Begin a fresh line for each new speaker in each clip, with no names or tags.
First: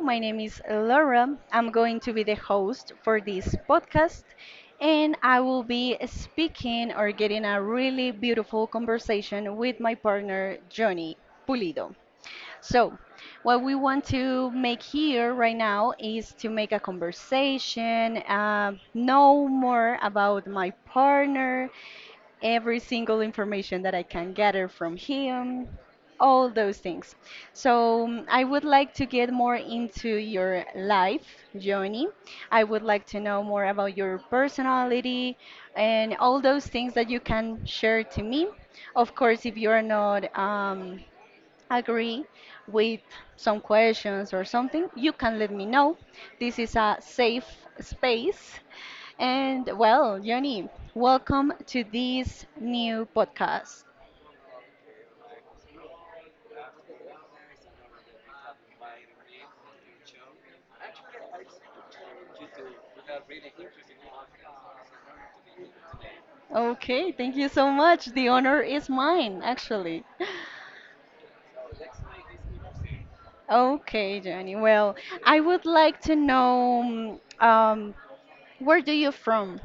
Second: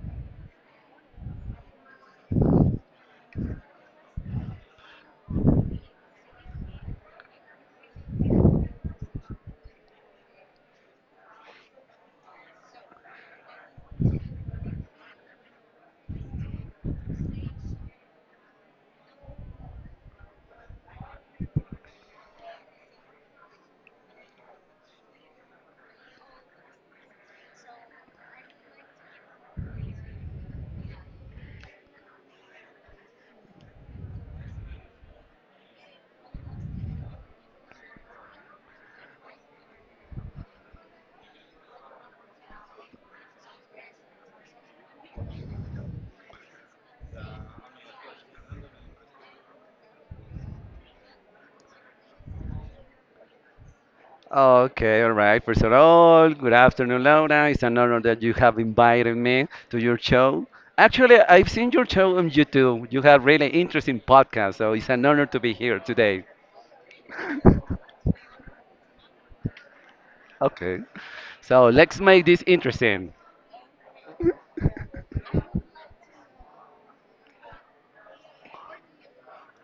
my name is Laura. I'm going to be the host for this podcast, and I will be speaking or getting a really beautiful conversation with my partner, Johnny Pulido. So, what we want to make here right now is to make a conversation, know more about my partner, every single information that I can gather from him, all those things. So I would like to get more into your life, journey. I would like to know more about your personality and all those things that you can share to me. Of course, if you are not agree with some questions or something, you can let me know. This is a safe space. And well, Yoni, welcome to this new podcast.
Okay, all right. First of all, good afternoon, Laura. It's an honor that you have invited me to your show. Actually, I've seen your show on YouTube. You have really interesting podcast, so it's an honor to be here today.
Okay, thank you so much. The honor is mine, actually.
Okay, so let's make this interesting.
Okay, Johnny. Well, I would like to know where do you from?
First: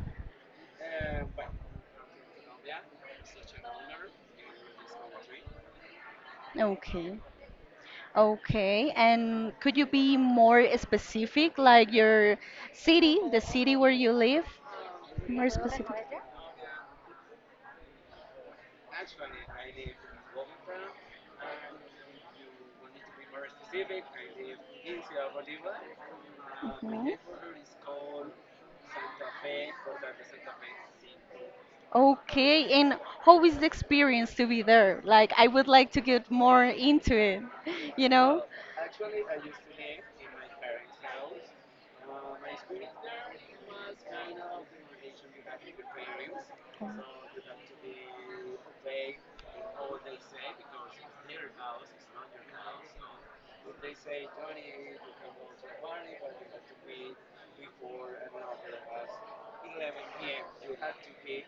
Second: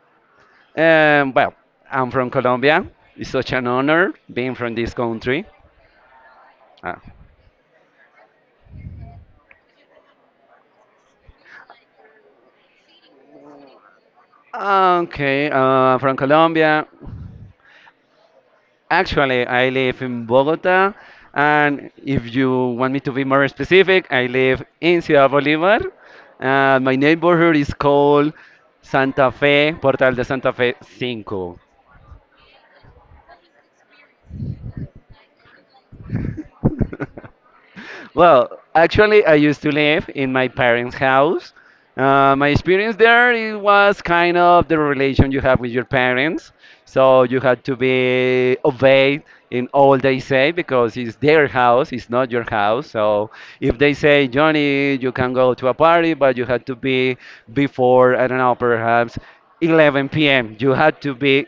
Well, I'm from Colombia. It's such an honor being from this country. Ah.
Okay. Okay, and could you be more specific, like your city, the city where you live? More
Okay,
specific.
from Colombia. Actually, I live in Bogota, and if you want me to be more specific, I live in Ciudad Bolívar. My
Mhm.
neighborhood is called Santa Fe, Portal de Santa Fe 5.
Okay, and how is the experience to be there? Like, I would like to get more into it, you know,
Well, actually, I used to live in my parents' house. My experience there it was kind of the relation you have with your parents. So you had to be obeyed in all they say because it's their house, it's not your house. So if they say, Johnny, you can go to a party, but you had to be before, I don't know, perhaps 11 p.m. You had to be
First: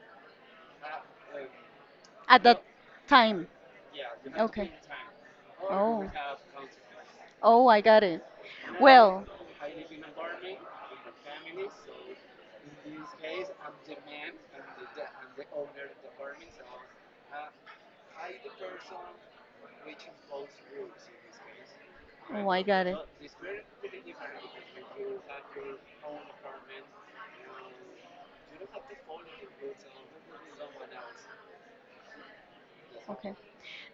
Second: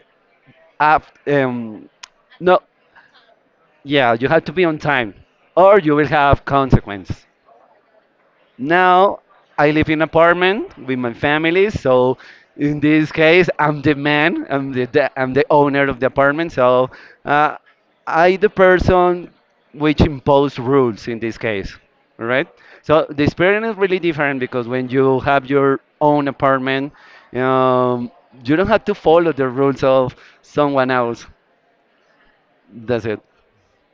up,
at
no,
that time.
yeah, you had to be
Okay.
on time or you will
Oh.
have consequence.
Oh, I got it.
Now
Well,
I live in apartment with my family, so in this case I'm the man, I'm the owner of the apartment, so uh, I the person which impose rules in this case, right?
oh, I got it.
So the experience is really different because when you have your own apartment, um, you don't have to follow the rules of someone else. That's it.
Okay.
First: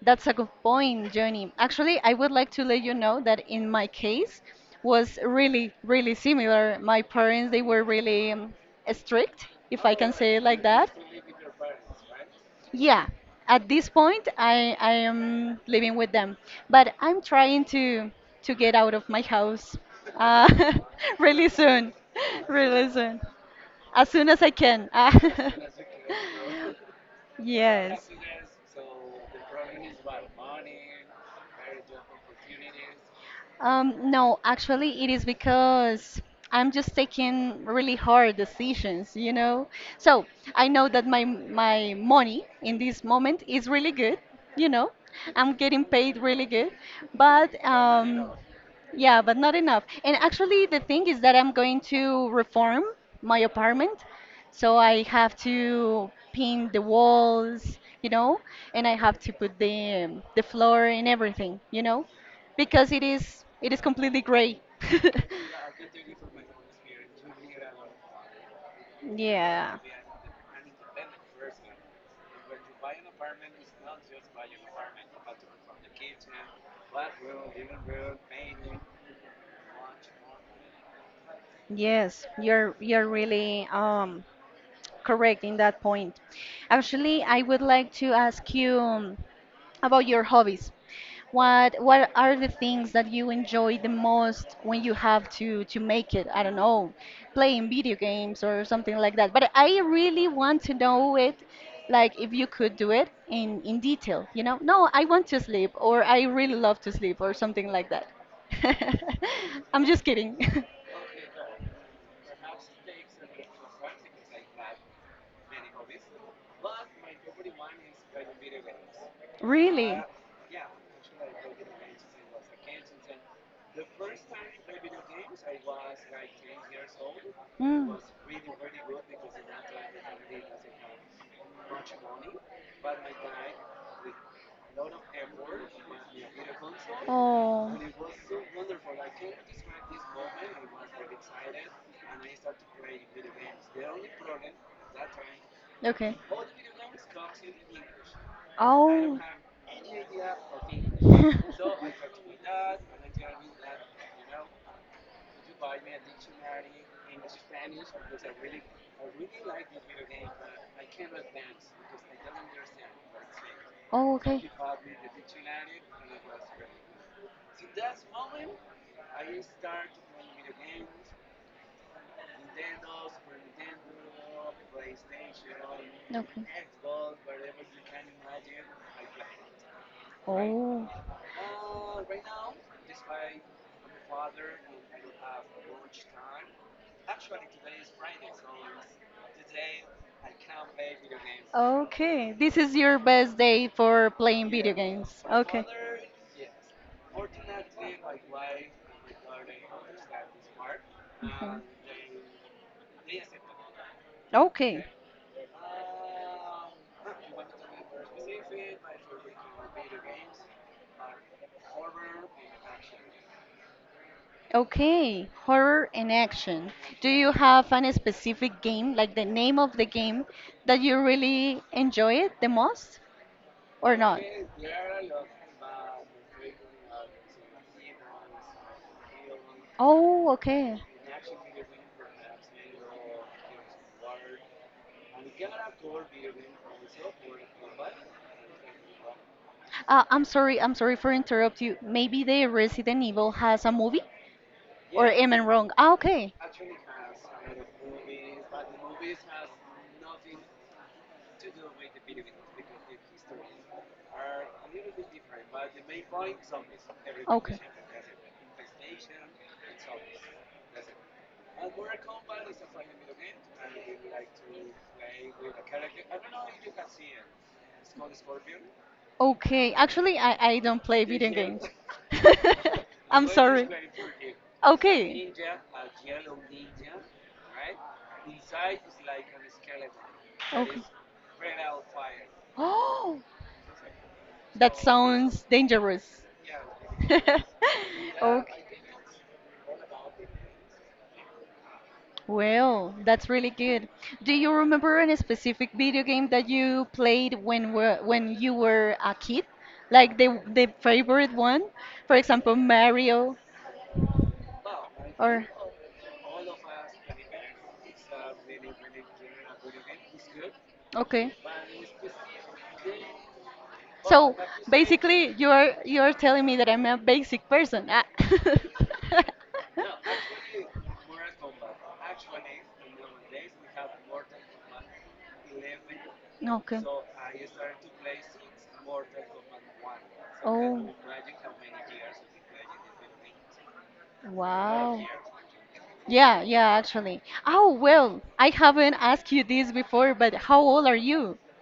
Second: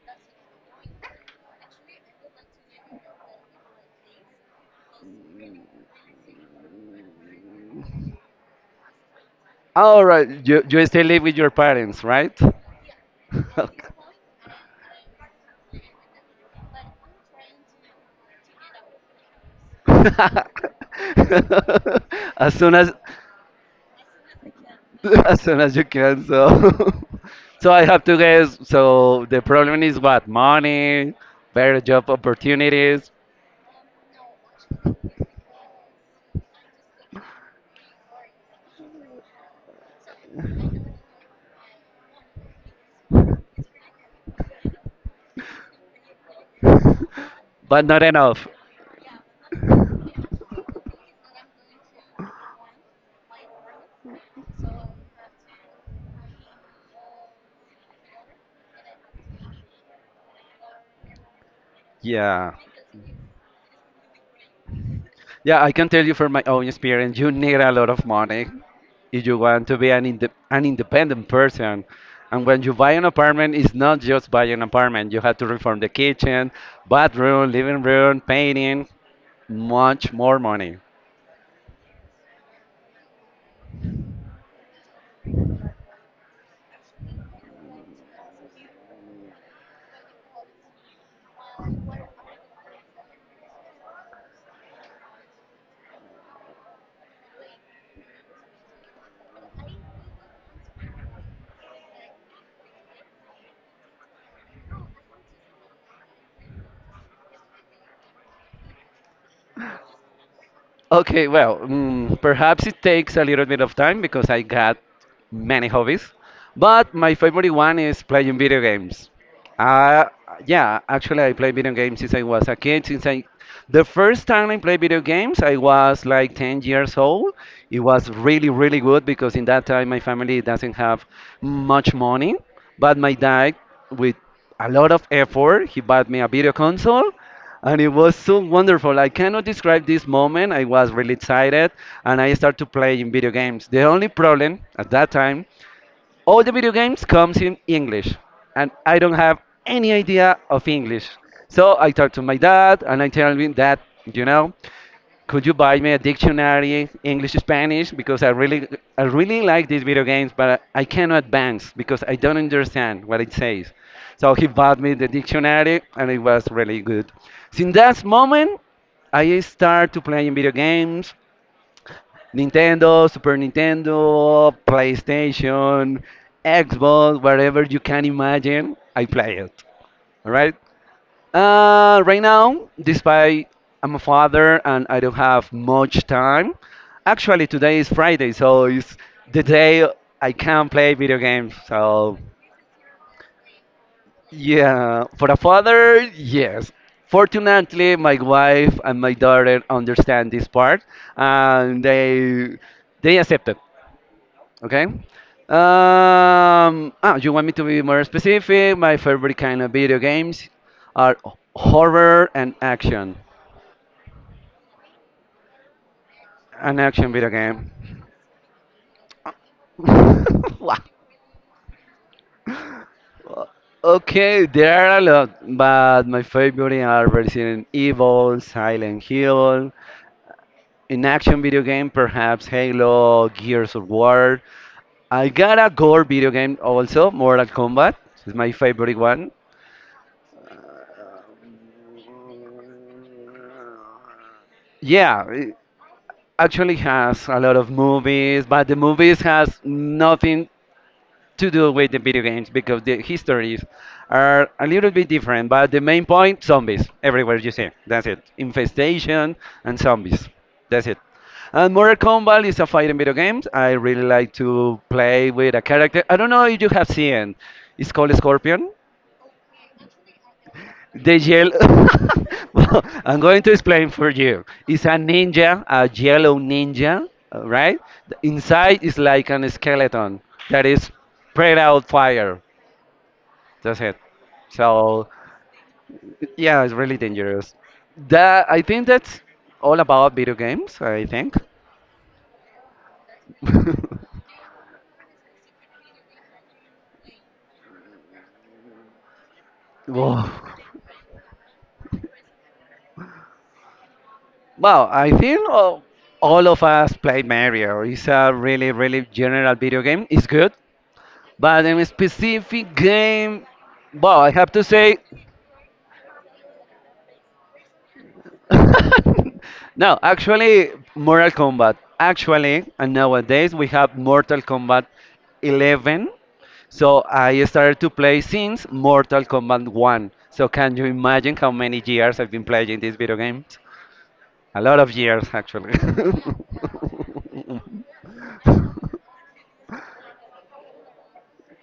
That's a good point, Johnny. Actually, I would like to let you know that in my case was really, really similar. My parents, they were really strict, if I
All
can
right,
say it like
you
that.
still live with your parents, right?
Yeah, at this point, I am living with them, but I'm trying to get out of my house uh, really soon,
as soon
really
as
soon as I can.
as
Ah.
soon as you can. So so I have
Yes.
to guess, so the problem is what, money, better job opportunities,
No, actually, it is because I'm just taking really hard decisions, you know. So I know that my money in this moment is really good, you know. I'm getting paid really good, but
but not enough.
yeah, but not enough. And actually, the thing is that I'm going to reform my apartment. So I have to paint the walls, and I have to put the floor and everything,
Yeah,
because it is completely gray.
yeah, I can tell you from my own experience, you need a lot of money if you want
Yeah.
to be an independent person. And when you buy an apartment, it's not just buy an apartment, you have to reform the kitchen, bathroom, living room, painting, much more money.
Yes, you're really correct in that point. Actually, I would like to ask you about your hobbies. What are the things that you enjoy the most when you have to make it? I don't know, playing video games or something like that. But I really want to know it, like if you could do it in detail, you know? No, I want to sleep or I really love to sleep or something like that. I'm just kidding.
Okay, well, perhaps it takes a little bit of time because I got many hobbies. But my favorite one is playing video games.
Really?
Uh, yeah, actually, I play video games since I was a kid. The first time I played video games, I was like 10 years old. It
Mm.
was really, really good because in that time my family doesn't have much money, but my dad, with a lot of effort, he bought me a video console.
Oh.
And it was so wonderful. I cannot describe this moment. I was really excited and I started playing video games. The only problem at that time,
Okay.
all the video games comes in English, and I don't have any idea of English. So I talk to my dad, and I tell him that, you know, could you buy me a dictionary, English, Spanish, because I really like these video games, but I cannot advance because I don't understand what it says.
Oh,
So
okay. Okay.
he bought me the dictionary, and it was really good. Since that moment, I start to playing video games. Nintendo, Super Nintendo, PlayStation, Xbox, whatever you can imagine, I play it. All right. Right now, despite I'm a father and I don't have much time, actually today is Friday, so it's the day I can play video games. So
Okay, this is your best day for playing video
yeah,
games.
for a
Okay.
father, yes. Fortunately, my wife and my daughter understand this part,
Mhm.
and they accept it.
It.
Okay.
Okay.
You want me to be more specific? My favorite kind of video games are horror and action.
Okay, horror in action.
An
Do
action video
you
game.
have an specific game, like the name of the game,
Wow.
that you really enjoy it the most or not?
Okay, there are a lot, but my favorite are Resident Evil, Silent Hill,
Oh, okay.
in action video game, perhaps Halo, Gears of War. I got a gore video game also, Mortal Kombat. It's my favorite one.
I'm sorry for interrupt you. Maybe the Resident Evil has a movie? Or
Yeah,
am I wrong? Ah, okay.
actually has a lot of movies, but the movies has nothing to do with the video games because the histories are a little bit different. But the main point, zombies everywhere you
Okay.
see. That's it. Infestation and zombies. That's it. And Mortal Kombat is a fighting video game. I really like to play with a character. I don't know if you have seen. It's called Scorpion.
Okay. Actually, I don't play
The
video games.
yellow. Well, I'm
I'm
going to
sorry.
explain for you. It's a
Okay.
ninja, a yellow ninja, right? The inside is like an skeleton that
Okay.
is spread out fire.
Oh.
That's it.
That
So,
sounds dangerous.
yeah, it's really dangerous. That I
Okay.
think that's all about video games. I think.
Well, that's really good. Do you remember any specific video game that you played when you were a kid? Like
Whoa.
the favorite one? For example, Mario
Well, I
or
think all of us play Mario. It's a really, really general video game. It's good.
okay.
But in a specific game, well, I
So
have to say,
basically, you are telling me that I'm a basic person. Ah.
no, actually, Mortal Kombat. Actually, and nowadays we have Mortal Kombat 11.
Okay.
So I started to play since Mortal Kombat 1. So can you
Oh,
imagine how many years I've been playing this video game? A lot of
wow.
years, actually.
Yeah, yeah, actually. Oh, well, I haven't asked you this before, but how old are you?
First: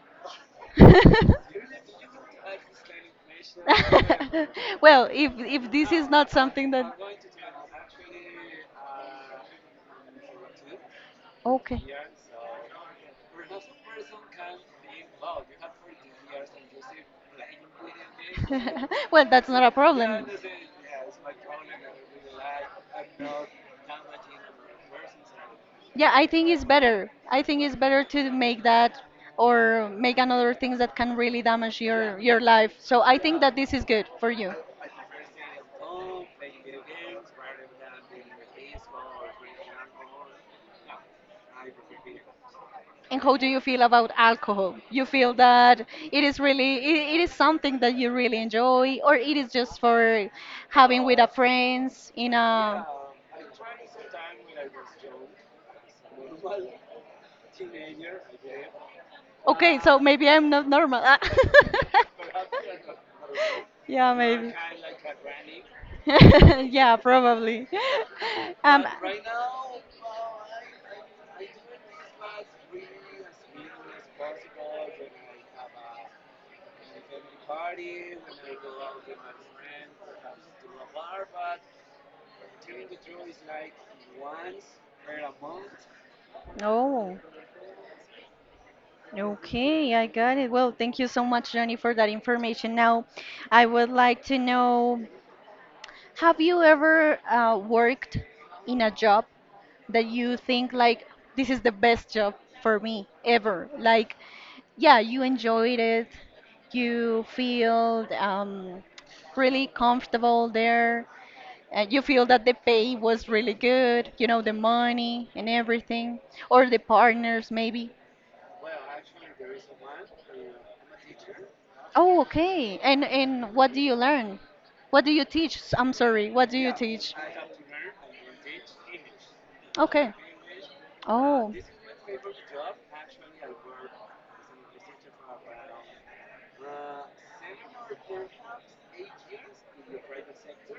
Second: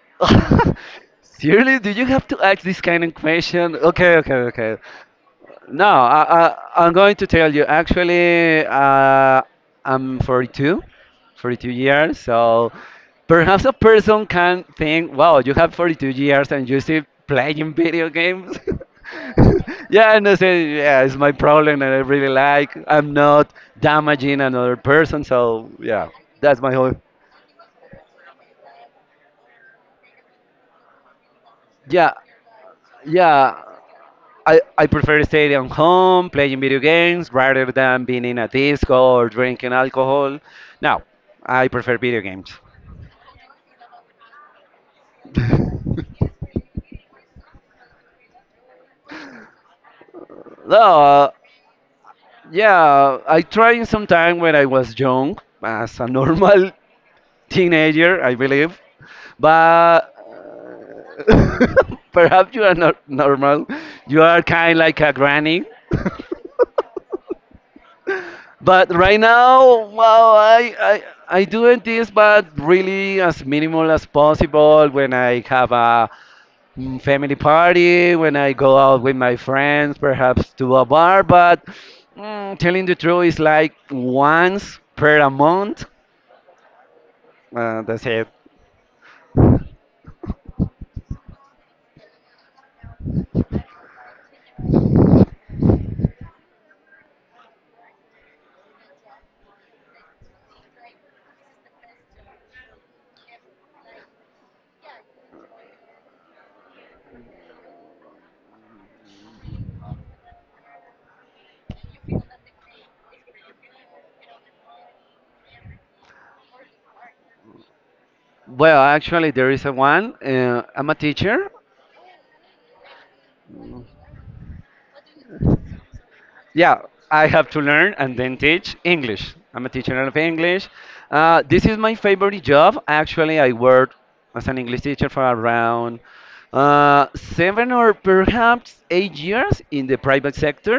Seriously, do you have to ask this kind of question? Okay, okay, okay.
Well, if
No,
this is not something that
I'm going to tell you. Actually, I'm 42, 42
okay.
years. So perhaps a person can think, wow, you have 42 years and you still playing video games.
Well, that's not a
yeah,
problem.
and I say, yeah, it's my problem and I really like. I'm not damaging another person. So yeah,
Yeah, I think
that's
it's
my whole.
better. I think it's better to make that or make another things that can really damage
Yeah,
your life. So I think that
yeah.
this is good for you.
I prefer staying at home, playing video games, rather than being in a disco or drinking alcohol. No, I prefer video games.
And how do you feel about alcohol? You feel that it is really it is something that you really enjoy, or it is just for
No,
having with a friends in a
yeah, I tried sometime when I was young, as a normal teenager, I believe.
Okay, so
But
maybe I'm not normal. Ah.
uh, perhaps you are not normal.
Yeah,
You are
maybe.
kind like a granny.
Yeah, probably. Um,
But right now, well, I I doing this, but really as minimal as possible. When I have a family party, when I go out with my friends, perhaps to a bar. But telling the truth, it's like once per a month.
Oh,
That's it.
okay, I got it. Well, thank you so much, Johnny, for that information. Now, I would like to know, have you ever worked in a job that you think like this is the best job for me ever? Like yeah, you enjoyed it. You feel really comfortable there. And you feel that the pay was really good, the money and everything, or the partners maybe.
Well, actually, there is a one. I'm a teacher,
Oh, okay. And what do you learn? What do you teach? I'm sorry. What do you
yeah,
teach?
I have to learn and then teach English. I'm a teacher
Okay.
of English.
Oh.
This is my favorite job. Actually, I worked as an English teacher for around seven or perhaps 8 years in the private sector.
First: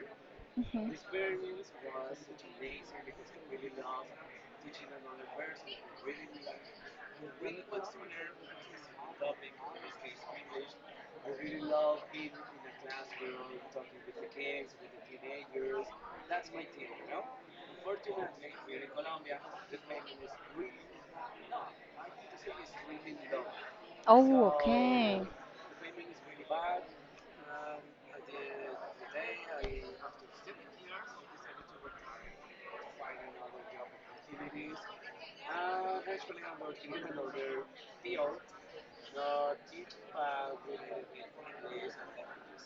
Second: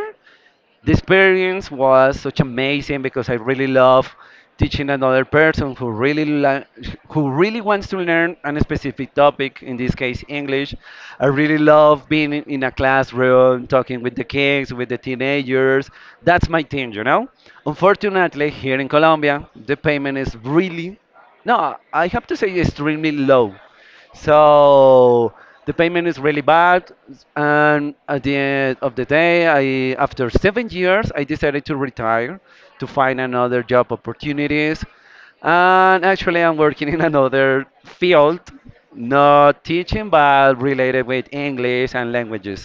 The
Mhm.
experience was such amazing because I really love teaching another person who really wants to learn a specific topic, in this case English. I really love being in a classroom, talking with the kids, with the teenagers. That's my thing, you know. Unfortunately, here in Colombia, the payment is really no, I have to say extremely low. So the payment is really bad, and at the end of the day, I after 7 years, I decided to retire to find another job opportunities, and actually, I'm working in another field, not teaching, but related with English and languages.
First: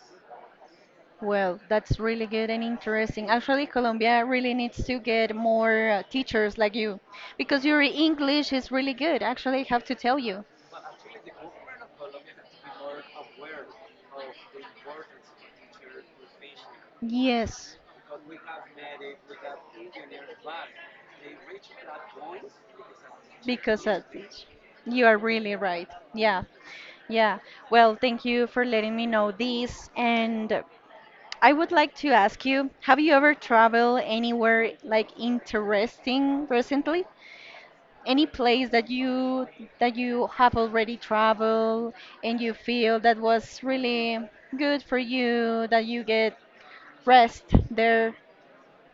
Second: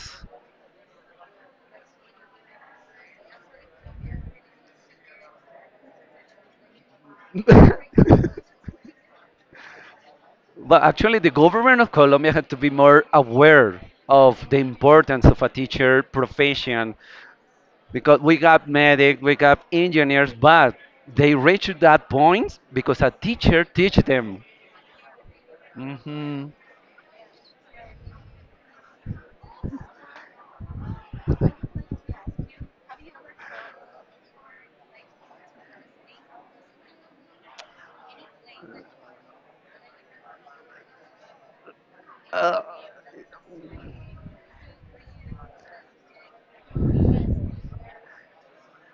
Well, that's really good and interesting. Actually, Colombia really needs to get more teachers like you because your English is really good. Actually, I have to tell you.
But actually, the government of Colombia had to be more aware of the importance of a teacher profession
Yes,
because we got medic, we got engineers, but they reach that point because a teacher
because
teach
of
them.
it. You are really right. Yeah.
Hmm.
Yeah. Well, thank you for letting me know this. And I would like to ask you, have you ever traveled anywhere like interesting recently? Any place that you have already traveled and you feel that was really good for you, that you get rest there.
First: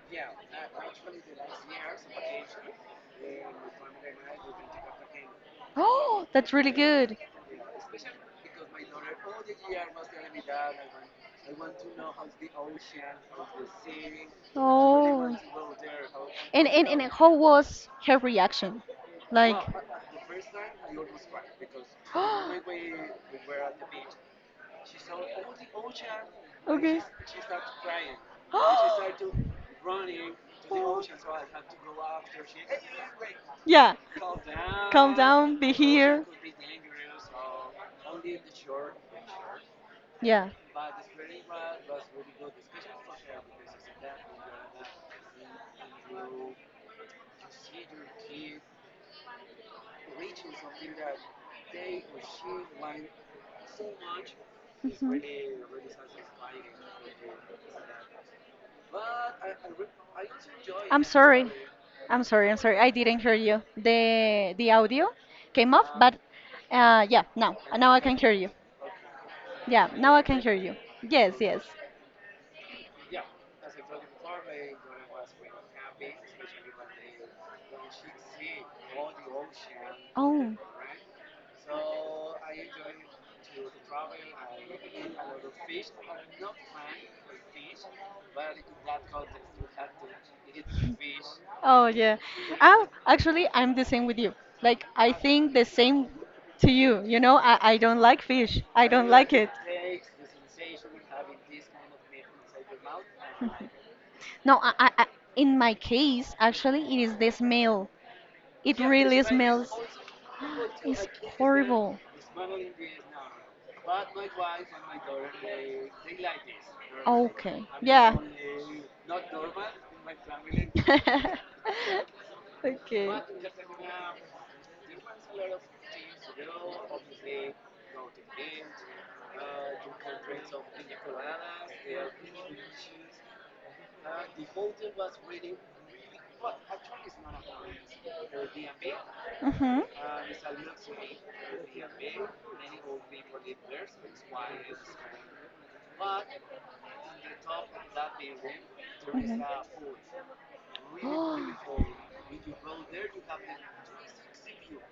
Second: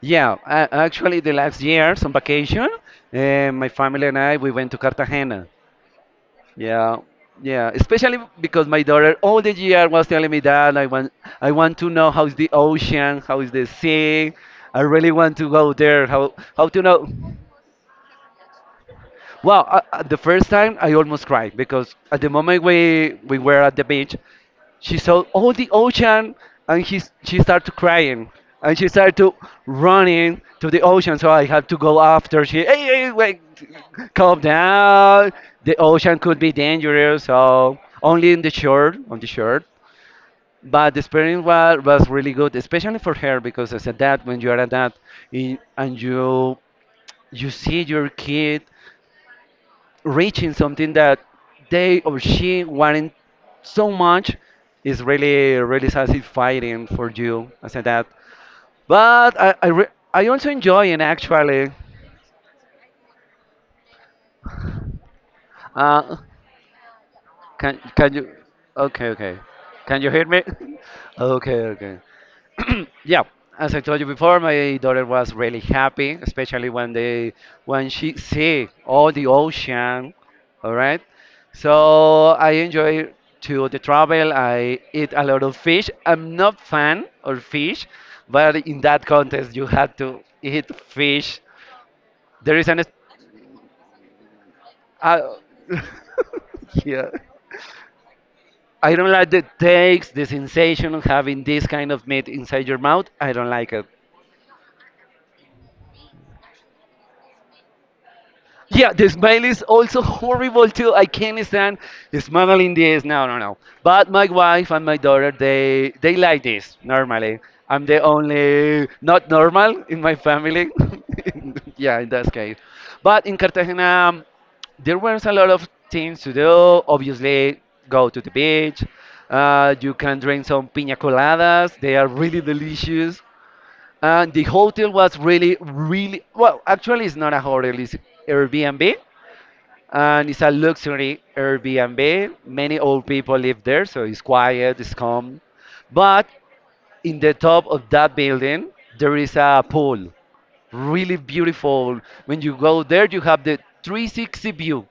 Yeah, actually, the last years on vacation, my family and I we went to Cartagena.
Oh, that's really
Yeah,
good.
yeah, especially because my daughter all the year was telling me that I want to know how's the ocean, how is the sea. I really want
Oh.
to go there.
And
How to
and, and
know?
how was her reaction? Like
Well, the first time I almost cried because at the moment we were at the beach, she saw all the ocean and she started crying and she started
Okay.
to running to the ocean. So I had to go after. She, hey, hey wait,
Yeah.
calm
Calm
down.
down, be
The ocean
here.
could be dangerous. So only in the shore, on the shore.
Yeah.
But the experience was really good, especially for her because as a dad, when you are a dad and you see your kid reaching something that they or she wanted so much is
Hmm.
really really satisfying for you as a dad. But I also enjoy it
I'm sorry.
actually.
I'm sorry. I'm sorry. I didn't hear you. The audio came off, but
Uh,
yeah, now
can
now I
can
can
you,
hear you.
okay, okay,
Yeah,
can you
now I
hear
can
me?
hear you. Yes,
okay,
yes.
okay. yeah, as I told you before, my daughter was really happy, especially when they when she see all the ocean.
Oh.
All right, so I enjoy to the travel. I eat a lot of fish. I'm not fan of fish, but in that contest you had to eat fish.
Oh yeah.
There is an
Actually, I'm the same with you. Like I
uh,
think the same to you.
yeah,
You know, I don't like fish. I
I
don't
don't like
like
the
it.
taste, the sensation of having this kind of meat inside your mouth, I don't like it.
No, in my case, actually, it is the smell. It
Yeah, the
really
smile is
smells.
also horrible too.
It's
I can't stand
horrible.
smiling this. No, no, no. But my wife and my daughter, they like this normally.
Okay.
I'm the
Yeah.
only not normal in my family. yeah, in that case.
Okay.
But in Cartagena, there was a lot of things to do. Obviously, go to the beach. You can drink some piña coladas. They are really delicious. And the hotel was really, really well. Actually, it's not a hotel; it's Airbnb,
Mhm.
and it's a luxury Airbnb. Many old people live there, so it's quiet, it's calm. But in the top of that building, there is a pool, really beautiful. When you go there, you have the 360 view,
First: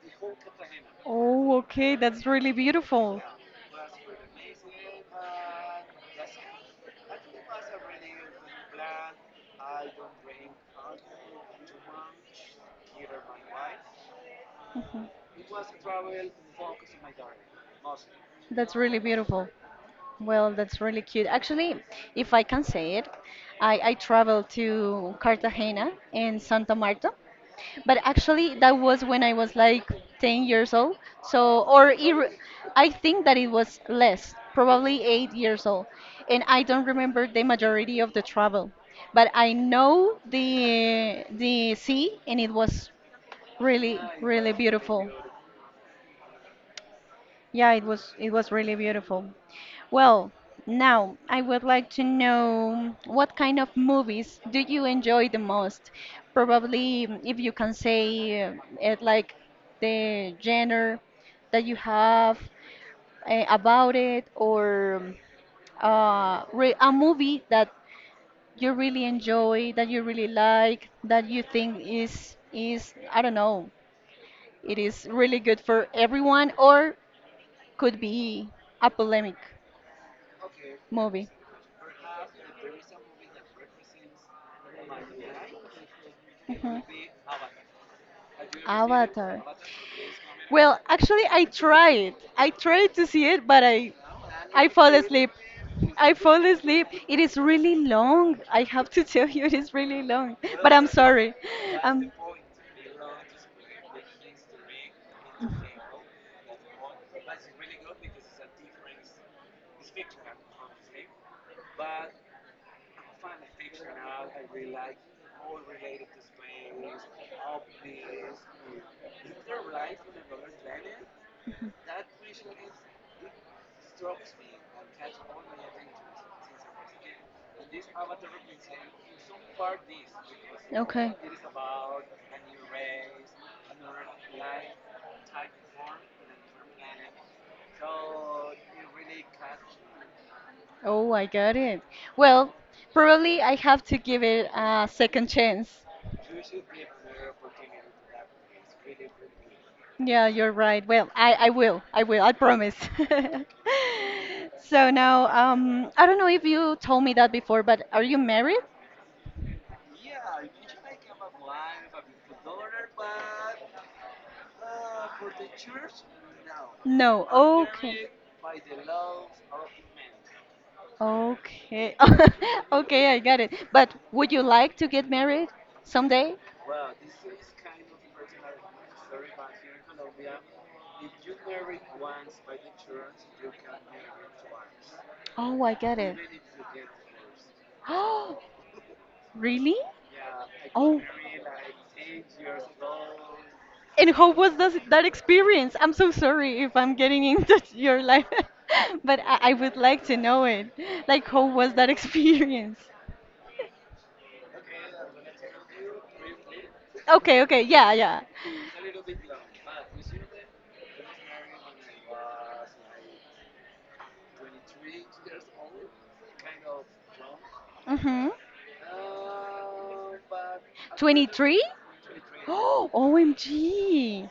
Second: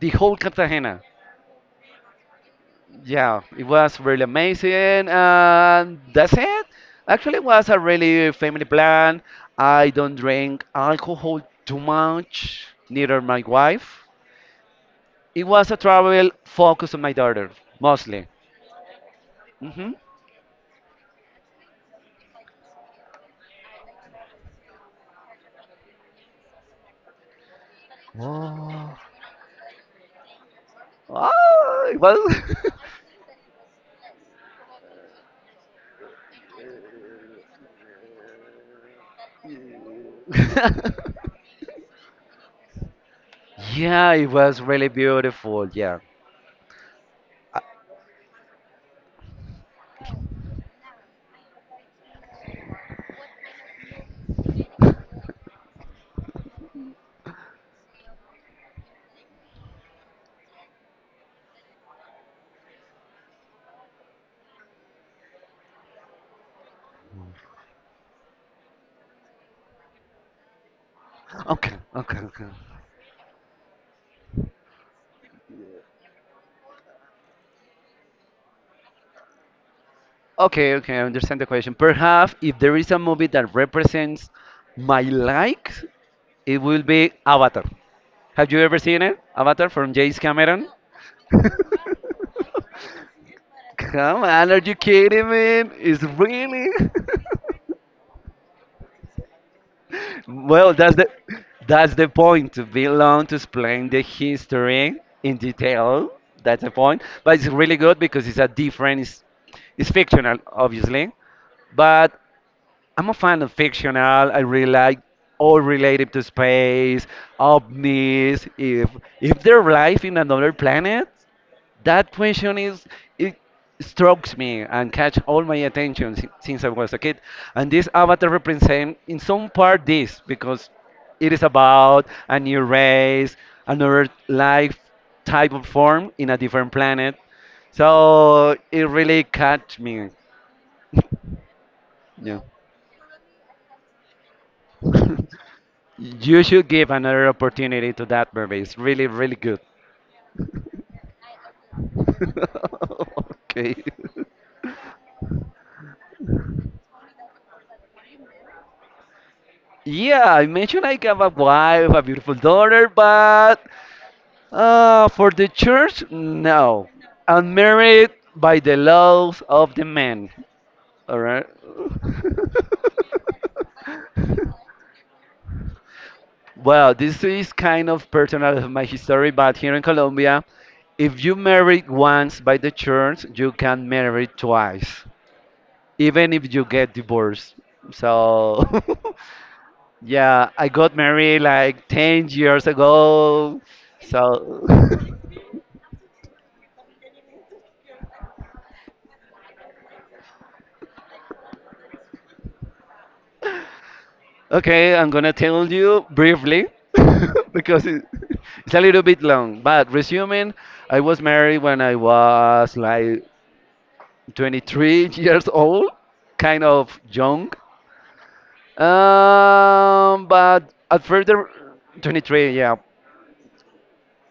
the whole Cartagena.
Oh, okay, that's really beautiful.
Yeah, it was really amazing, and that's it. Actually, it was a really family plan. I don't drink alcohol too much, neither my wife.
Mhm.
It was a travel focused on my daughter, mostly.
That's really beautiful.
hmm
Well, that's really cute. Actually, if I can say it, I traveled to Cartagena and Santa Marta, but actually that
Oh,
was when I was like 10 years old. So,
Oh,
or
it
ir
was.
I think that it was less, probably 8 years old. And I don't remember the majority of the travel, but I know the the sea and it was really,
Yeah, it
really
was really
beautiful.
beautiful. Yeah.
Yeah, it was really beautiful. Well, now I would like to know what kind of movies do you enjoy the most? Probably if you can say it like the genre that you have about it or re a movie that you really enjoy, that you really like, that you
Okay,
think
okay,
is
okay.
is I don't know, it is really good for everyone or could be a polemic
Okay, okay, I
movie.
understand the question. Perhaps if there is a movie that represents my likes, it
Mhm.
will be Avatar. Have you ever seen it?
Avatar.
Avatar from James Cameron?
Well, actually, I tried. I tried to see it, but I,
Come on, are
I
you
fall
kidding
asleep.
me? It's
I fall
really.
asleep. It is really long. I have to tell you, it is really long. But
Well,
I'm
that's the
sorry.
that's the
Um,
point to be long to explain the history in detail. That's the point. But it's really good because it's a different. It's fictional, obviously, but I'm a fan of fictional. I really like all related to space, ovnis. If there's life in another planet, that question is it strokes me and catch all my attention since I was a kid. And this avatar represents in some part this because
Okay.
it is about a new race, another life type of form in a different planet. So it really catch me.
Oh, I got it.
Yeah.
Well, probably I have to give it a second chance.
You should give another opportunity to that movie. It's really, really good.
Yeah, you're right. Well, I will. I will. I promise.
okay.
So now, I don't know if you told me that before, but are you married?
Yeah, I mentioned I have a wife, a beautiful daughter, but for the church, no.
No.
I'm
Oh,
married by the laws of the man. All right.
okay. Okay, I got it. But would you like to get married someday?
Well, this is kind of personal of my history, but here in Colombia, if you married once by the church, you can marry twice,
Oh, I got it.
even if you get divorced.
Oh,
So,
really?
yeah, I got
Oh.
married like 10 years ago.
And how was
So,
that experience? I'm so sorry if I'm getting into your life, but I would like to know it. Like, how was that experience?
okay, I'm gonna tell you briefly
Okay, okay,
because
yeah, yeah.
it's a little bit long. But resuming, I was married when I was like 23 years old, kind of young.
Mm-hmm.
But at further
23?
23, yeah.
Oh, OMG.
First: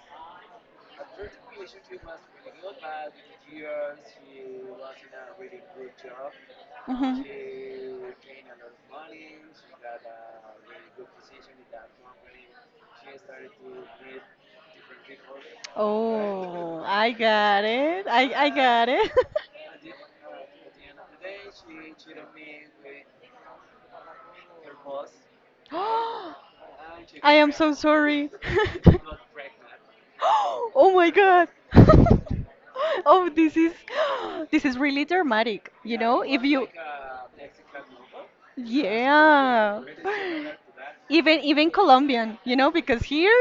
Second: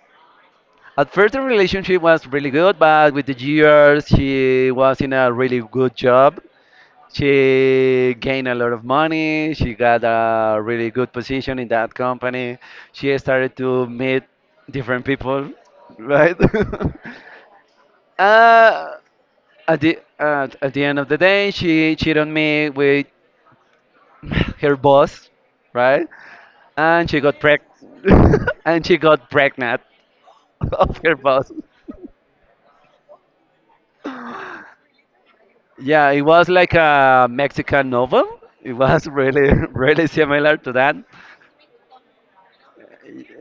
At first, the relationship was really good, but with the years, she was in a really good job.
Mhm.
She gained a lot of money. She got a really good position in that company. She started to meet different people, right?
Oh, I got it. I got
uh,
it.
at the at the end of the day, she cheated on me with her boss, right?
I
And she got
am
preg
so sorry.
and she got pregnant
Oh
of
my
her
god.
boss.
Oh, this is this is really dramatic, you
Yeah, it
know? If
was
you
like a Mexican novel. It was really,
Yeah.
really similar to that.
Even Colombian, because here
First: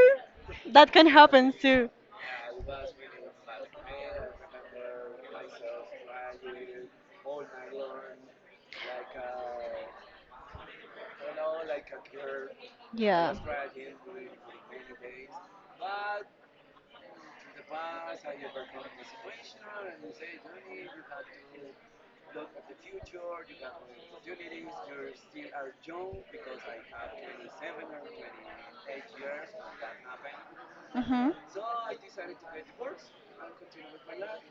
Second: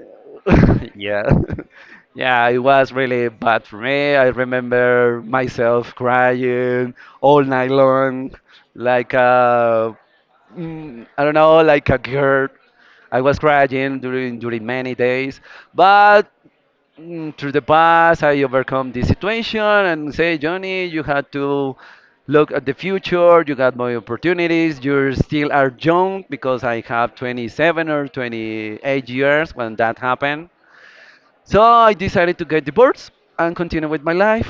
that can
Yeah.
happen too.
Yeah, it was really bad for me. I remember myself crying all night long, like a, I don't know, like a girl. I
Yeah.
was crying during many days, but through the past, I overcome this situation and say, Johnny, you had to look at the future. You got more opportunities. You still are young because I have 27 or 28 years when that happened.
Mhm.
So I decided to get divorced and continue with my life.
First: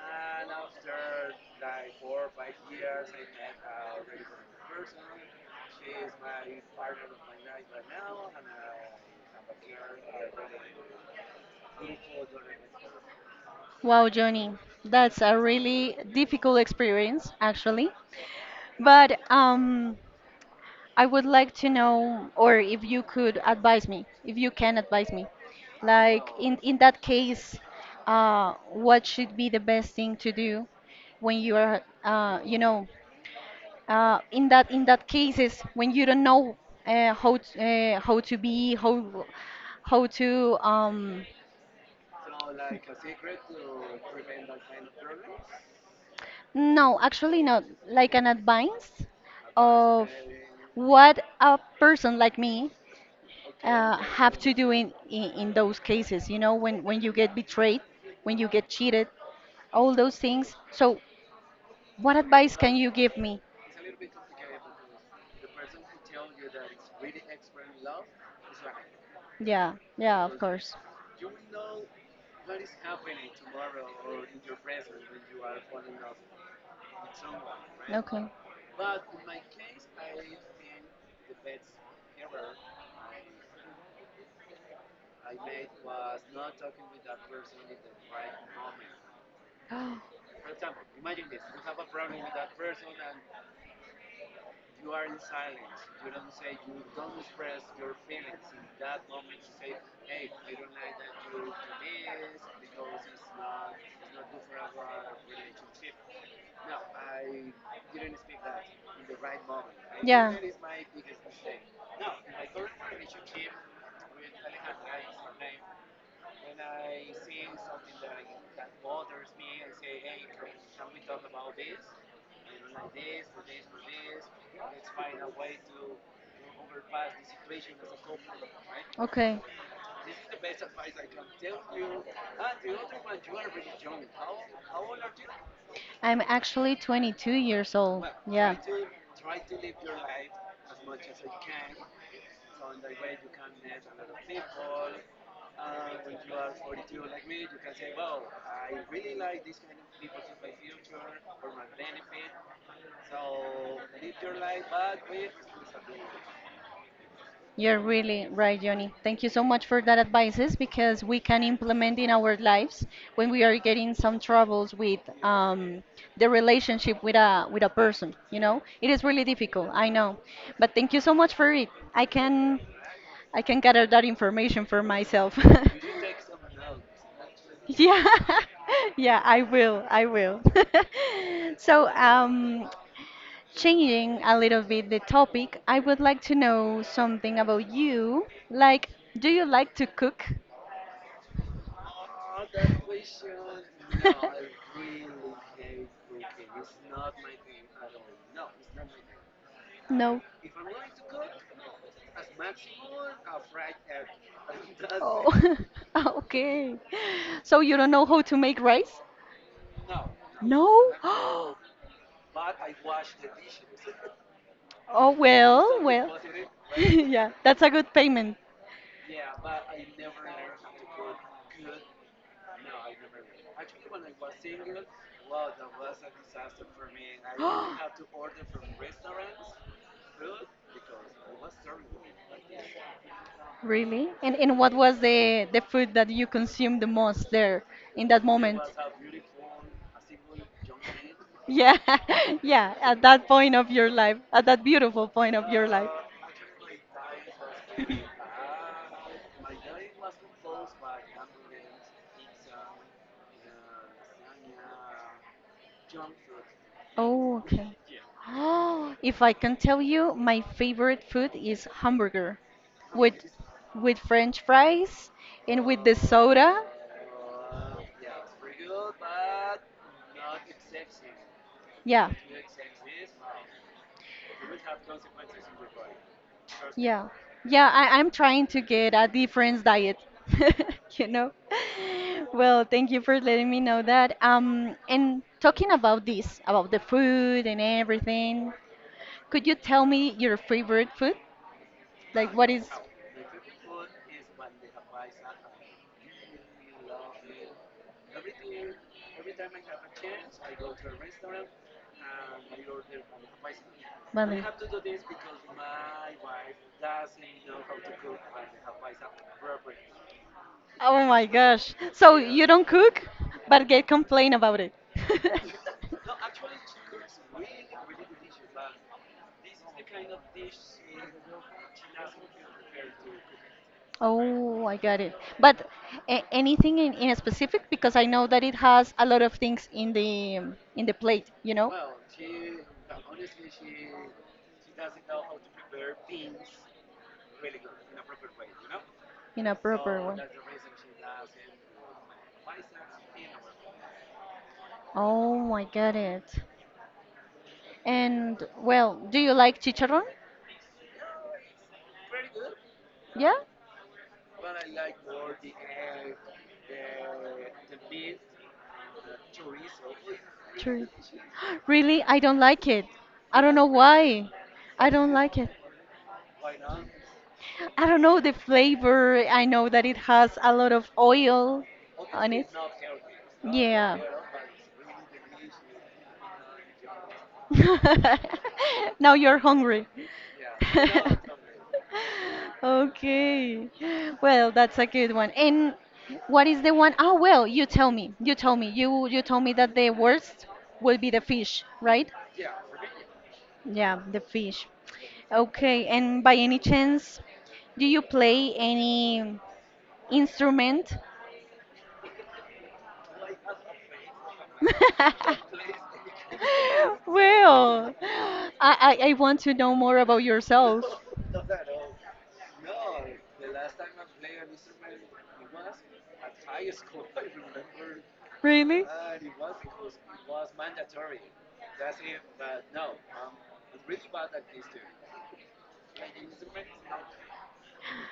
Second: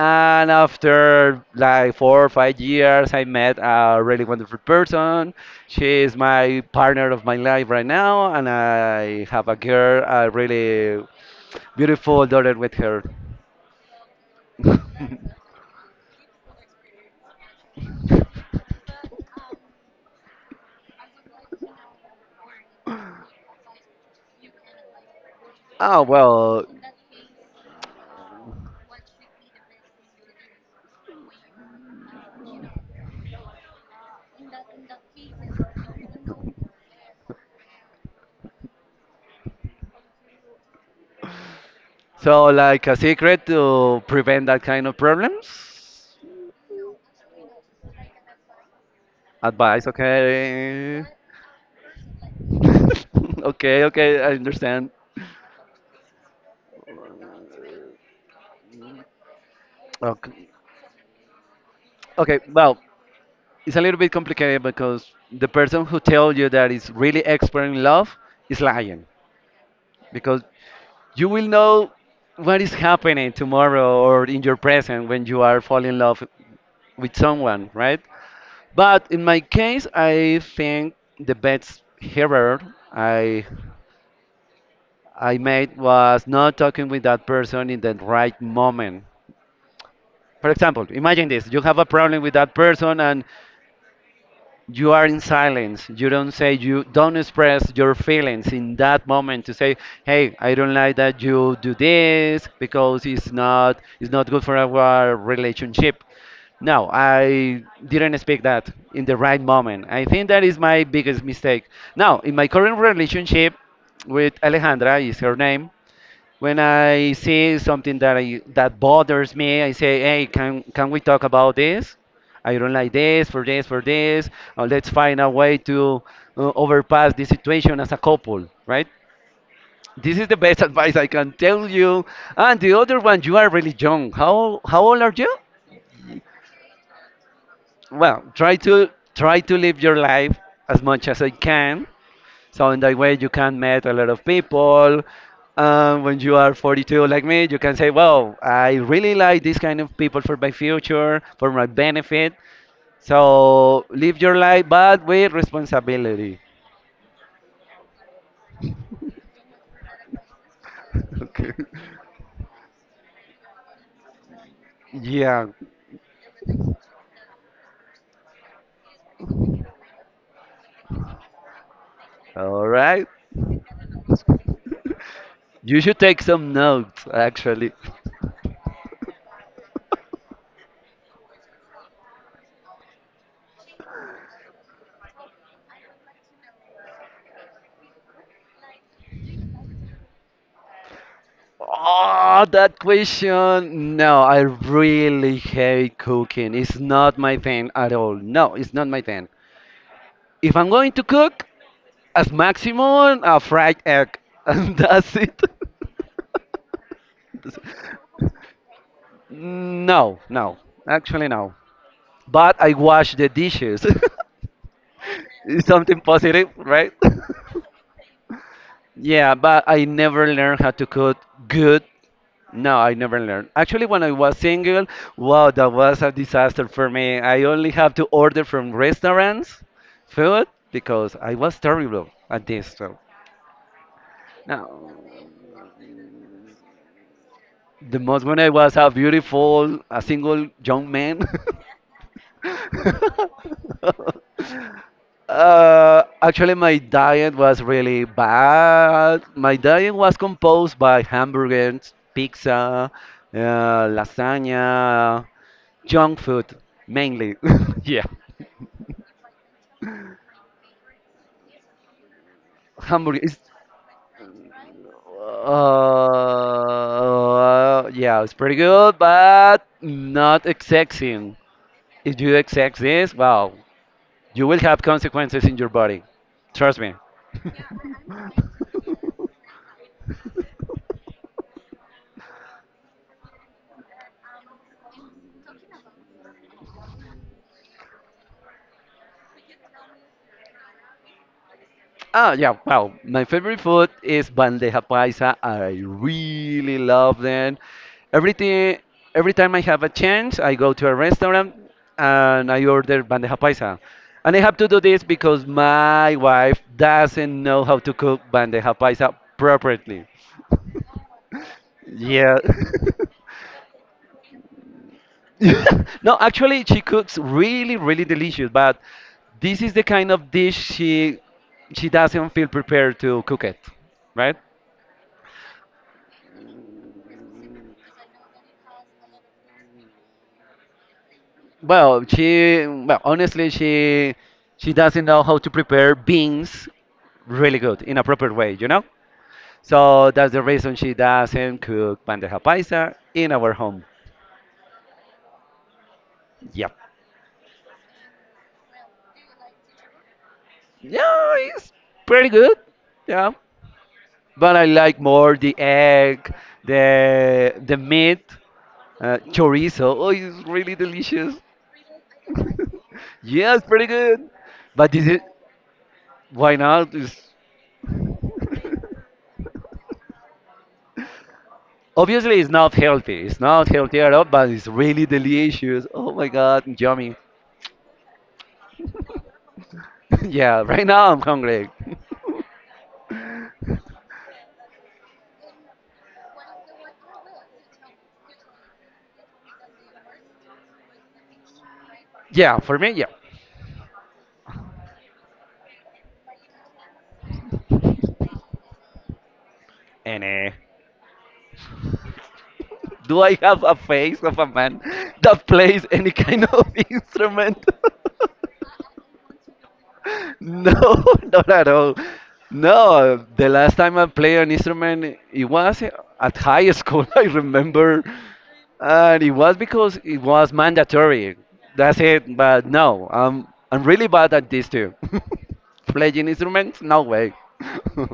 And after like 4 or 5 years, I met a really wonderful person. She is my partner of my life right now, and I have a girl, a really beautiful daughter with her.
Wow, Johnny, that's a really difficult experience, actually. But I would like to know, or if you could advise me, if you can advise me,
Oh,
like in
well,
in that case, what should be the best thing to do when you are, in that cases when you don't know uh, how t- how to be, how to
so like a secret to prevent that kind of problems?
no, actually not, like an advice
Advice,
of
okay.
what a person like me
okay, okay, I
have to do
understand.
in those cases when, you get betrayed when you get cheated all those
Okay,
things so what
okay,
advice can
well,
you give me
it's a little bit complicated because the person who tells you that is really expert in love is lying,
yeah, yeah, of
because
course.
you will know what is happening tomorrow or in your present when you are falling in love with someone, right?
Okay.
But in my case I think the best error i I made was not talking with that person in the right moment. For example, imagine this: you have a problem with that person and you are in silence, you don't say, you don't express your feelings in that moment to say, hey, I don't like that you do this because it's not good for our relationship. No, I didn't expect that in the right moment. I think
Yeah,
that is my biggest mistake. Now in my current relationship with Alejandra, is her name, when I see something that that bothers me, I say, "Hey, can we talk about this? I don't like this for this Let's find a way to overpass this situation as a couple, right?"
okay,
This is the best advice I can tell you. And the other one, you are really young. How old are you?
I'm actually 22 years old.
Well, try
Yeah,
to try to live your life as much as I can. So in that way, you can meet a lot of people. When you are 42 like me, you can say, "Well, I really like this kind of people for my future, for my benefit." So live your life, but with responsibility.
you're really right, Johnny. Thank you so much for that advices because we can
Okay.
implement in our lives when we are getting some troubles with
Yeah.
the relationship with a person. You know, it is really difficult. I know, but thank you so much for it. I can
All right.
I can gather that information for myself. Did
You
you
should
take
take some notes, actually.
yeah, yeah, I will, I will. So, changing a little bit the topic, I would like to know something about you. Like, do you like to cook?
Oh, that question. No, I really hate cooking. It's not my thing at all. No, it's not my thing.
No.
If I'm going to cook, as maximum, a fried egg, and that's it.
Oh, okay. So you don't know how to make rice?
no, no,
No?
actually no. But I wash the dishes.
Oh,
it's
well,
something
well.
positive, right?
yeah, that's a good payment.
yeah, but I never learned how to cook good. No, I never learned. Actually, when I was single, wow, that was a disaster for me. I only have to order from restaurants food because I was terrible at this. So,
Really? And what
no.
was the food that you consumed the most there
The
in
most
that
when I
moment?
was a beautiful, a single young man.
Yeah, yeah, at that point of your life, at that beautiful point of your life.
Actually, my diet was really bad. My diet was composed by hamburgers, pizza, uh, lasagna, junk food mainly.
Oh, okay.
yeah,
Oh, if I can tell you, my favorite food is hamburger
hamburger
with
is.
with French fries and with the soda.
Yeah, it's pretty good, but not sexy.
Yeah,
If you accept this, wow. You will have consequences in your body. Trust me.
yeah, yeah. I'm trying to get a different diet, you know. Well, thank you for letting me know that. And talking about this, about the food and everything, could you tell me your favorite food? Like
Oh
what
yeah,
is
wow. My favorite food is bandeja paisa. I really love them. Everything, every time I have a chance, I go to a restaurant and I order bandeja paisa. And I
Vale.
have to do this because my wife doesn't know how to cook bandeja paisa properly.
Oh my gosh. So
Yeah.
you don't cook, but get complain about it.
no, actually, she cooks really, really delicious, but this is the kind of dish she doesn't feel prepared to cook it, right?
Oh, I got it. But a anything in a specific because I know that it has a lot of things in the in the plate,
Well, honestly, she doesn't know how to prepare beans really good in a proper way, you know?
in a proper
So
way.
that's the reason she doesn't cook bandeja paisa in our home.
Oh, I got it.
Yep.
And well, do you like chicharrón?
Yeah, it's pretty good. Yeah.
Yeah?
But I like more the egg, the meat. Chorizo. Oh, it's really
True.
delicious.
Really? I don't like it. I
yeah,
don't
it's
know
pretty
why.
good.
I
But is
don't
it?
like it.
Why not?
I don't know the flavor. I know that it has a lot of oil on
Obviously,
it.
it's not healthy. It's not
Yeah.
healthy at all, but it's really delicious. Oh my God, yummy.
Now you're hungry.
yeah, right now I'm hungry.
Okay. Well, that's a good one. And what is the one? Oh, well, you tell me. You tell me. You told me that the worst will be the fish, right?
yeah, for me, yeah.
Yeah, the fish. Okay. And by any chance, do you play any
And
instrument?
do I have a face of a man that plays any kind of instrument?
well, I want to know more about
No,
yourself.
not at all. No, the last time I played an instrument, it was at high school, I remember.
Really?
And it was because it was mandatory. That's it. But no, I'm really bad at this too. Playing instruments? No way.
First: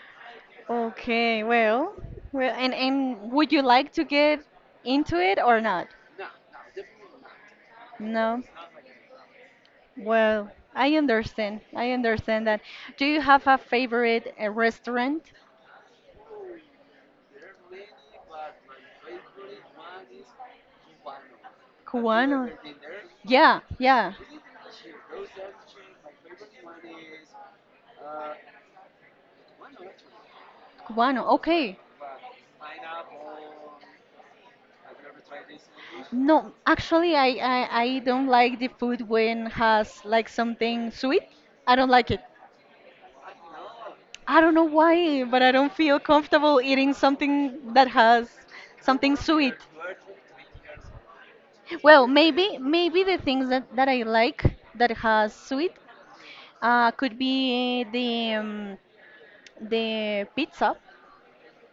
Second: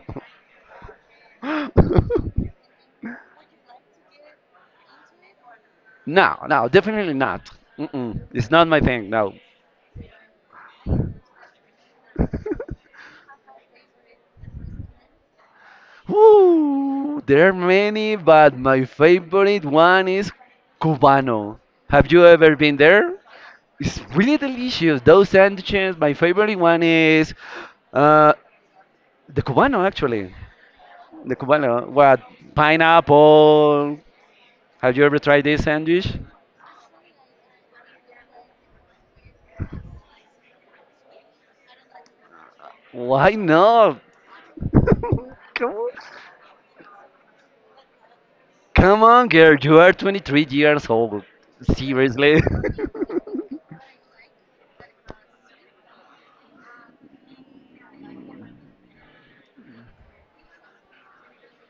Okay, well, well, and would you like to get into it or not?
No, no, definitely not. Mm-mm.
No.
It's not my thing, no.
Well, I understand. I understand that. Do you have a favorite restaurant?
Woo, there are many, but my favorite one is Cubano. Have you
Cubano.
ever been there?
Yeah,
It's
yeah.
really delicious. Those sandwiches. My favorite one is uh, the Cubano, actually.
Cubano.
The
Okay.
Cubano. What? Pineapple. Have you ever tried this sandwich?
No, actually, I don't like the food when has like something sweet. I don't like it.
Why not?
I don't know why, but I
Come
don't
on.
feel comfortable eating something that has
Come
something
on,
sweet.
girl. You are 23 years old.
Well,
Seriously.
maybe maybe the things that I like that has sweet. Could be the the pizza.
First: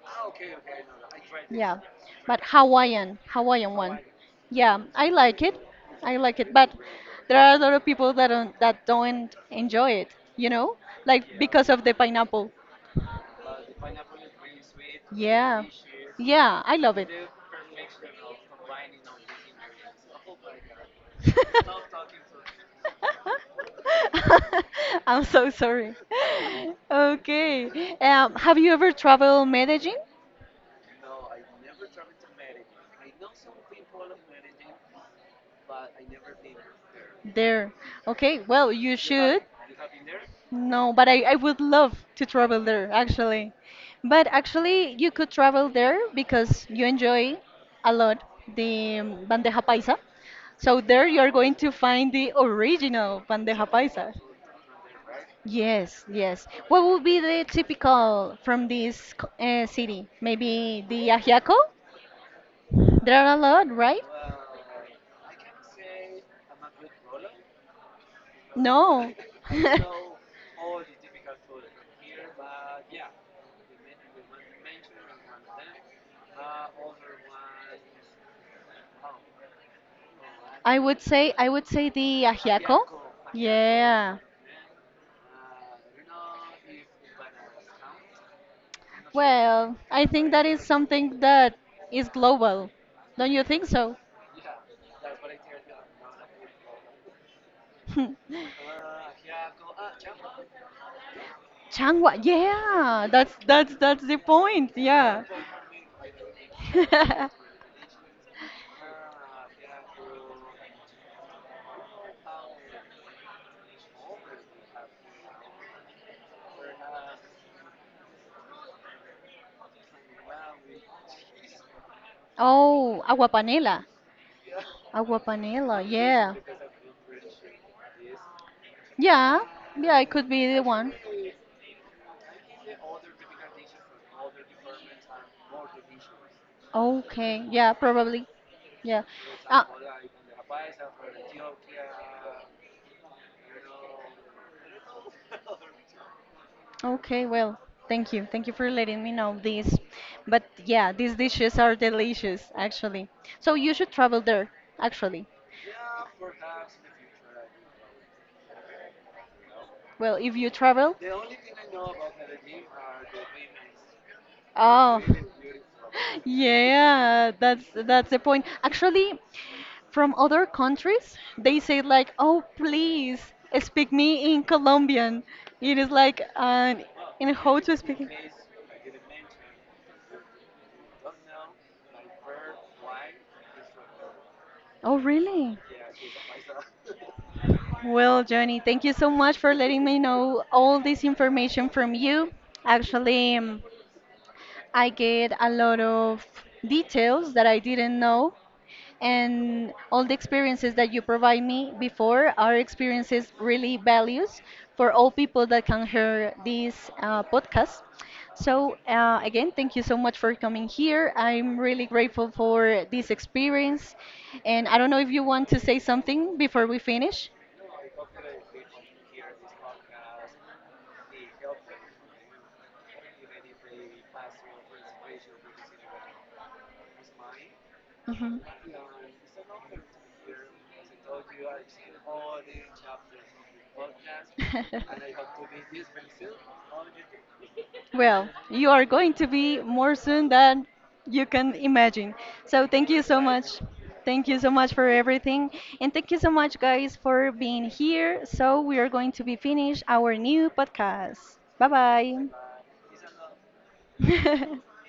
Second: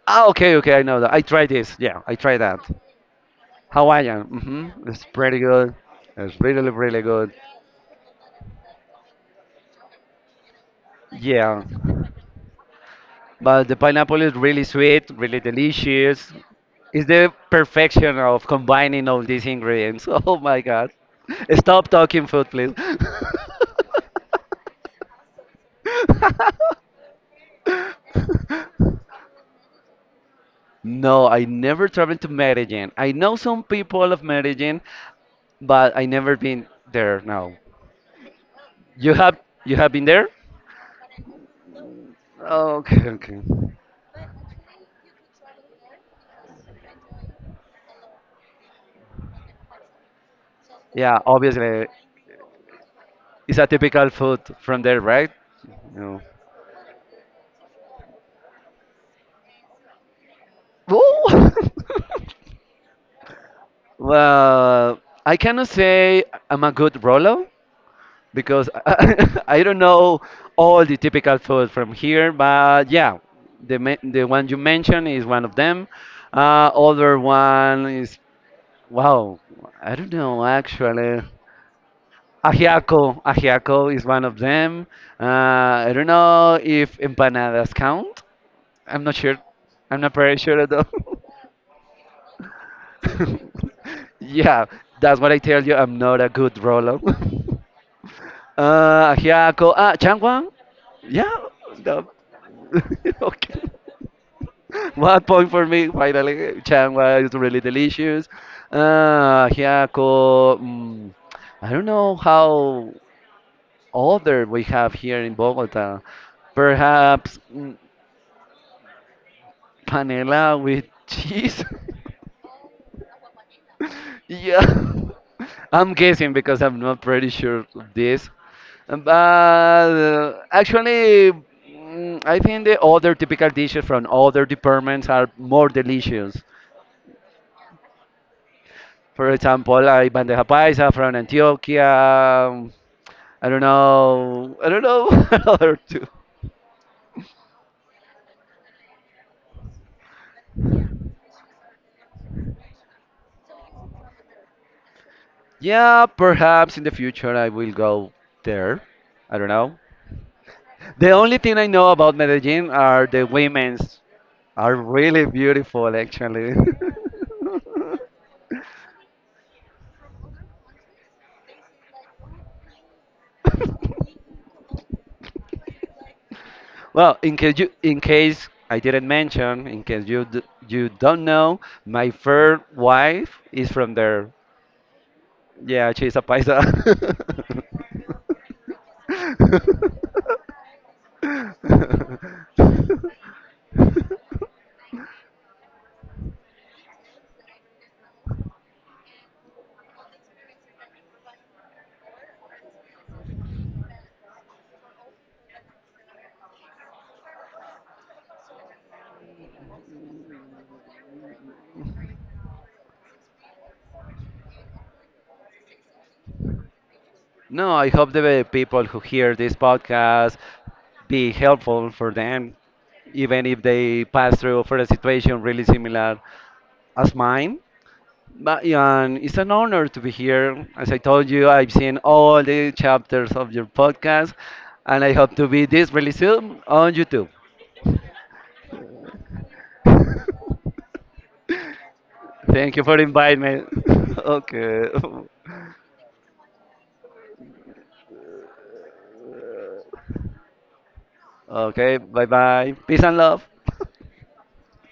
Ah, okay, okay, I know that. I tried this.
Yeah,
Yeah, I tried
but
that.
Hawaiian, Hawaiian one.
Hawaiian.
Yeah,
Mm-hmm. It's
I
pretty
like it.
good.
I
It's
like it, but
really, really good.
there are a lot of people that don't enjoy it, you know? Like
Yeah.
because of the pineapple.
But the pineapple is really sweet, really
Yeah.
delicious.
Yeah, I love
It's
it.
the perfection of combining all these ingredients. Oh my God. Stop talking food, please.
I'm so sorry. Okay. Have you ever traveled Medellin?
No, I never traveled to Medellin. I know some people of Medellin, but I never been there. No.
There. Okay, well, you
You have
should.
you have been there?
No, but I would love to travel there
Okay, okay.
actually. But actually, you could travel there because you enjoy a lot the bandeja paisa. So there
Yeah,
you're going to
obviously
find the original
it's a
bandeja
typical
paisa.
food from there, right?
Yes,
No.
yes. What would be the typical from this city? Maybe the
Woo!
ajiaco? There are a lot, right?
Well, I cannot say I'm a good Rolo because
No.
I don't know all the typical food from here, but yeah, the one you mentioned is one of them. Other one is wow, I don't know actually.
I would say the ajiaco.
Ajiaco, ajiaco is
Yeah.
one of them. I don't know if empanadas count. I'm not sure.
Well,
I'm
I
not
think
very
that
sure
is
at all.
something that is global. Don't you think so?
yeah, that's what I tell you. I'm not a good roller. Hyako. Ah, Changwon. Yeah. No.
Changwa. Yeah. That's
okay.
that's that's the point.
One
Yeah.
point for me, finally. Changwa is really delicious. Hyako. I don't know how other we have here in Bogota. Perhaps panela with cheese.
Oh, agua panela.
Yeah,
Agua panela.
I'm guessing
Yeah.
because I'm not pretty sure of this. But
Yeah. Yeah, it could be the one.
actually, I think the other typical dishes from other departments are more delicious.
Okay, yeah, probably. Yeah.
For
Uh,
example, like bandeja paisa from Antioquia. I don't know. I don't know what other two.
okay, well, thank you. Thank you for letting me know this. But yeah, these dishes are delicious, actually. So you should travel there, actually.
Yeah, perhaps in the future I will go there. I don't know.
Well, if you travel.
The only thing I know about Medellin are the women's. Are
Oh.
really beautiful, actually.
Yeah, that's the point. Actually, from other countries they say like, oh, please, speak me in Colombian. It is like an
Well,
in how to
in
speak.
case I didn't mention, in case you don't know, my third wife is from there.
Oh, really?
Yeah, she's a paisa.
Well, Johnny, thank you so much for letting me know all this information from you actually. I get a lot of details that I didn't know, and all the experiences that you provide me before are experiences really values for all people that can hear this podcast. So again, thank you so much for coming here. I'm really grateful for this experience, and I don't know if you want to say something before we finish.
No, I hope the people who hear this podcast be helpful for them, even if they pass through for a situation really similar as mine.
Mhm.
But yeah, and it's an honor to be here. As I told you, I've seen all the chapters of your podcast, and I hope to be this really soon on YouTube.
Well, you are going to be more soon than you can imagine. So
Thank you
thank
for
you so
inviting
much.
me.
Thank you so much
okay.
for everything. And thank you so much, guys, for being here. So we are going to be finished our new podcast.
Okay, bye
Bye
bye. Peace and love.
bye.